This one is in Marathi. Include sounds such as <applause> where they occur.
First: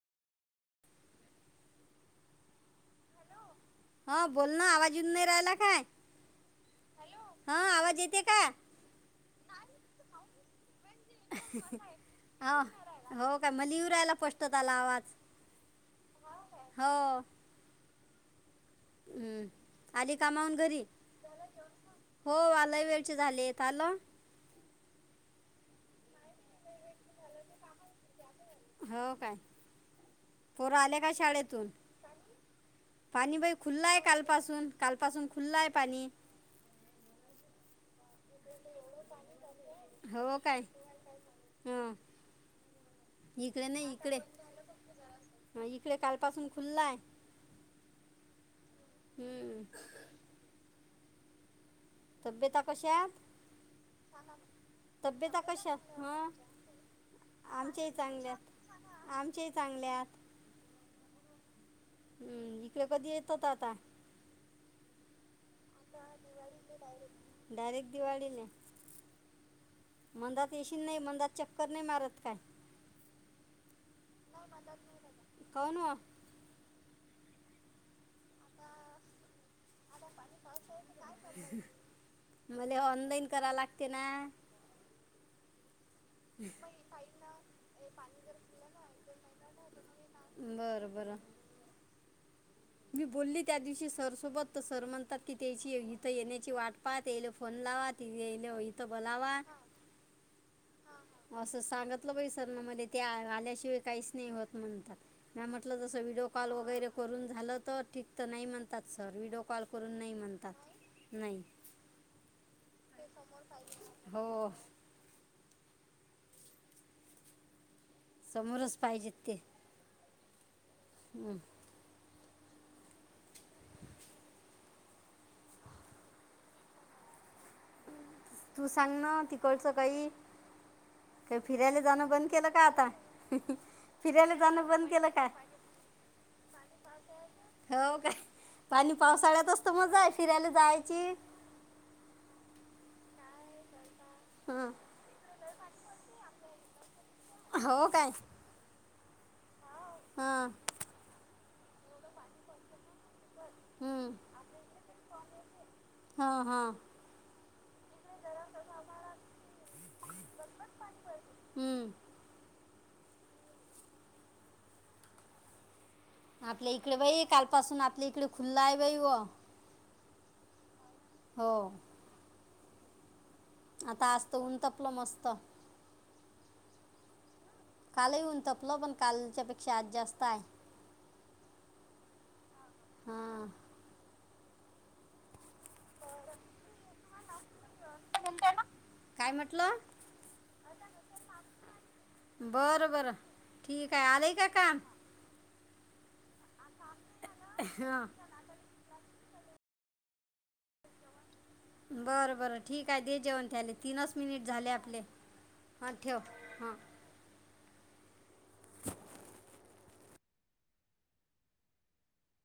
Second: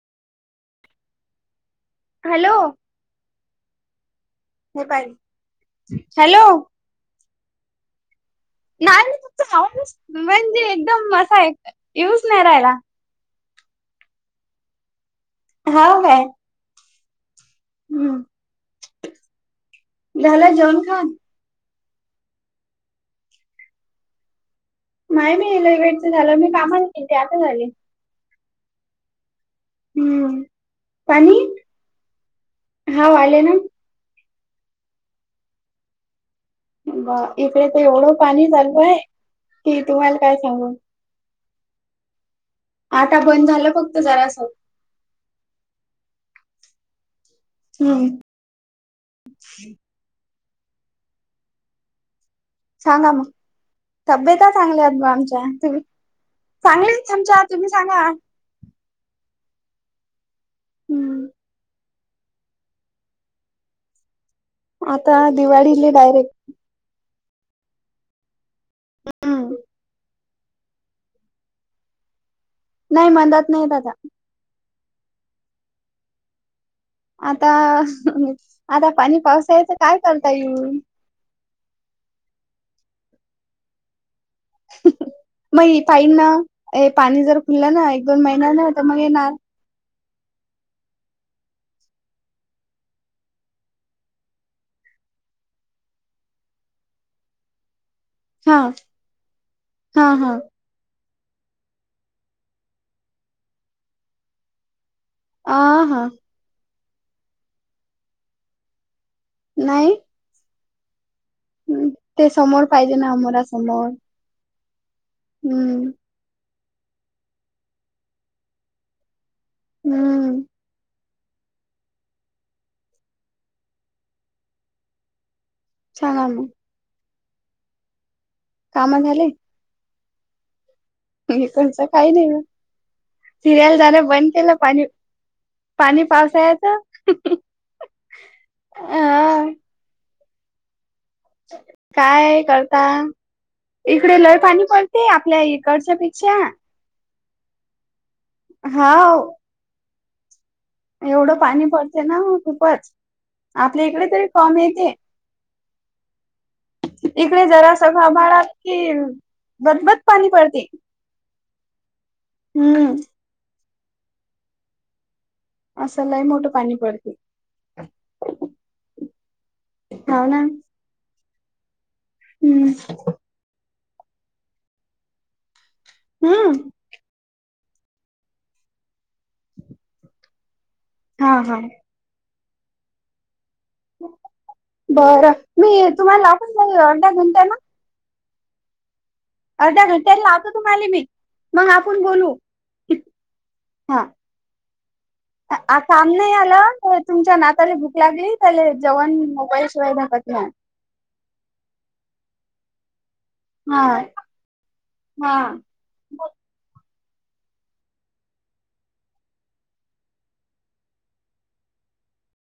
हॅलो हा बोल ना हे आवाज पाय येऊनं नाही राहिला काय हॅलो हा आवाज येते का नाही ना फक्त म्हणजे एकदम असा आहे येऊच नाही हो राहिला हो काय मला येऊ राहिला स्पष्ट त्याला आवाज हा काय हो हम्म हम्म. आली झाला कामावून जेवन घरी खान हो आलाही वेळचे झाली येत नाही नाही लई वेळच झालं मी कामाला के ते आताचं आली हो काय पोरं आले का पाणी शाळेतून हाव पाणी आले ना बाई खुल्ला आहे काल पासून काल पासून खुलं आहे पाणी ब इकडे तर एवढं पाणी चालू आहे कि तुम्हाला काय सांगू हम आता बंद झाला फक्त जरासं पासून खुल्लाय हम्म हम्म तब्यता कशात तब्यता चांगल्या म आमच्या तुम् आहेत? हं चांगली आमच्या तुम्ही सांगा आमचेही चांगल्या हात हम्म हम्म इकडे कधी येत होता आता आता दिवाळीला डायरेक्ट डायरेक्ट दिवाळी ला हा <inaudible> मंदात येशी नाही मंदात चक्कर नाही मारत काय नाही म्हणदात नाही आता कौन ओ आता आता पाणी पावसाळ्याच काय करलता येऊ मले ऑनलाईन करावं लागते ना मग पाईन ना पाणी जर खुललं ना एक दोन महिन्या ना तर मग येणार बरं बरं मी बोलली त्या दिवशी सर सोबत तर सर म्हणतात की त्याची इथं येण्याची वाट पाह त्याला फोन लावा ले हा होय त बोलावा. हा हा असं सांगतलं बाई सरना मले ते आल्याशिवाय काहीच नाही होत म्हणतात. म्या अ म्हटलं तस हा व्हिडिओ कॉल वगैरे करून झालं तर ठीक तर नाही म्हणतात. सर व्हिडिओ कॉल करून नाही म्हणतात. नाही हम, ते समोर पाहिजे ना आमोरा समोर. हो हम्म. समोरच पाहिजेत ते. हम्म. हम्म. <unintelligible> तू काम सांग ना झाले तिकडच काही ते फिरायला इकडचं जाणं काही बंद नाही बा. केलं का आता, सिरियल जाणं बंद फिरायला केलं जाणं पाणी बंद केलं का? पाणी पावसाळ्यात हो काय, पाणी पावसाळ्यात अ असतो मजा आहे फिरायला जायची. काय करता, इकडे लय पाणी हं. पडते आपल्या इकडच्या पेक्षा. हो काय? हाव. हा. एवढं पाणी पडतय ना खूपच, आपल्या इकडे हं. तरी कम येते. हां हां इकडे जरा सगळं भाडात कि, बदबद पाणी पडते. हम्म. हम्. असं लय मोठं आपल्या पाणी इकडे पडते बाई कालपसून आपल्या इकडे खुल आहे बाई व. हाव ना. हो. हम्म. आता आजत ऊन तापलं मस्त. हम. काल ही ऊन तपलं पण कालच्या पेक्षा आज जास्त हाय. हा हा. हा. बरं मी तुम्हाला लाखून जाऊ अर्ध्या घंट्या न. <unintelligible> अर्ध्या घंट्या लावतो तुम्हाला मी. मग आपण बोलू बर, बरं, ठीक हा आहे आलय का काम? आ काम नाही आल, तुमच्या नाताली भूक हां लागली त्याला जेवण मोबाईशिवायधकत नाही. बर, बरं ठीक आहे दे. जेवन झाले हा तीनच मिनिट झाले आपले, हा ह ठेव ह.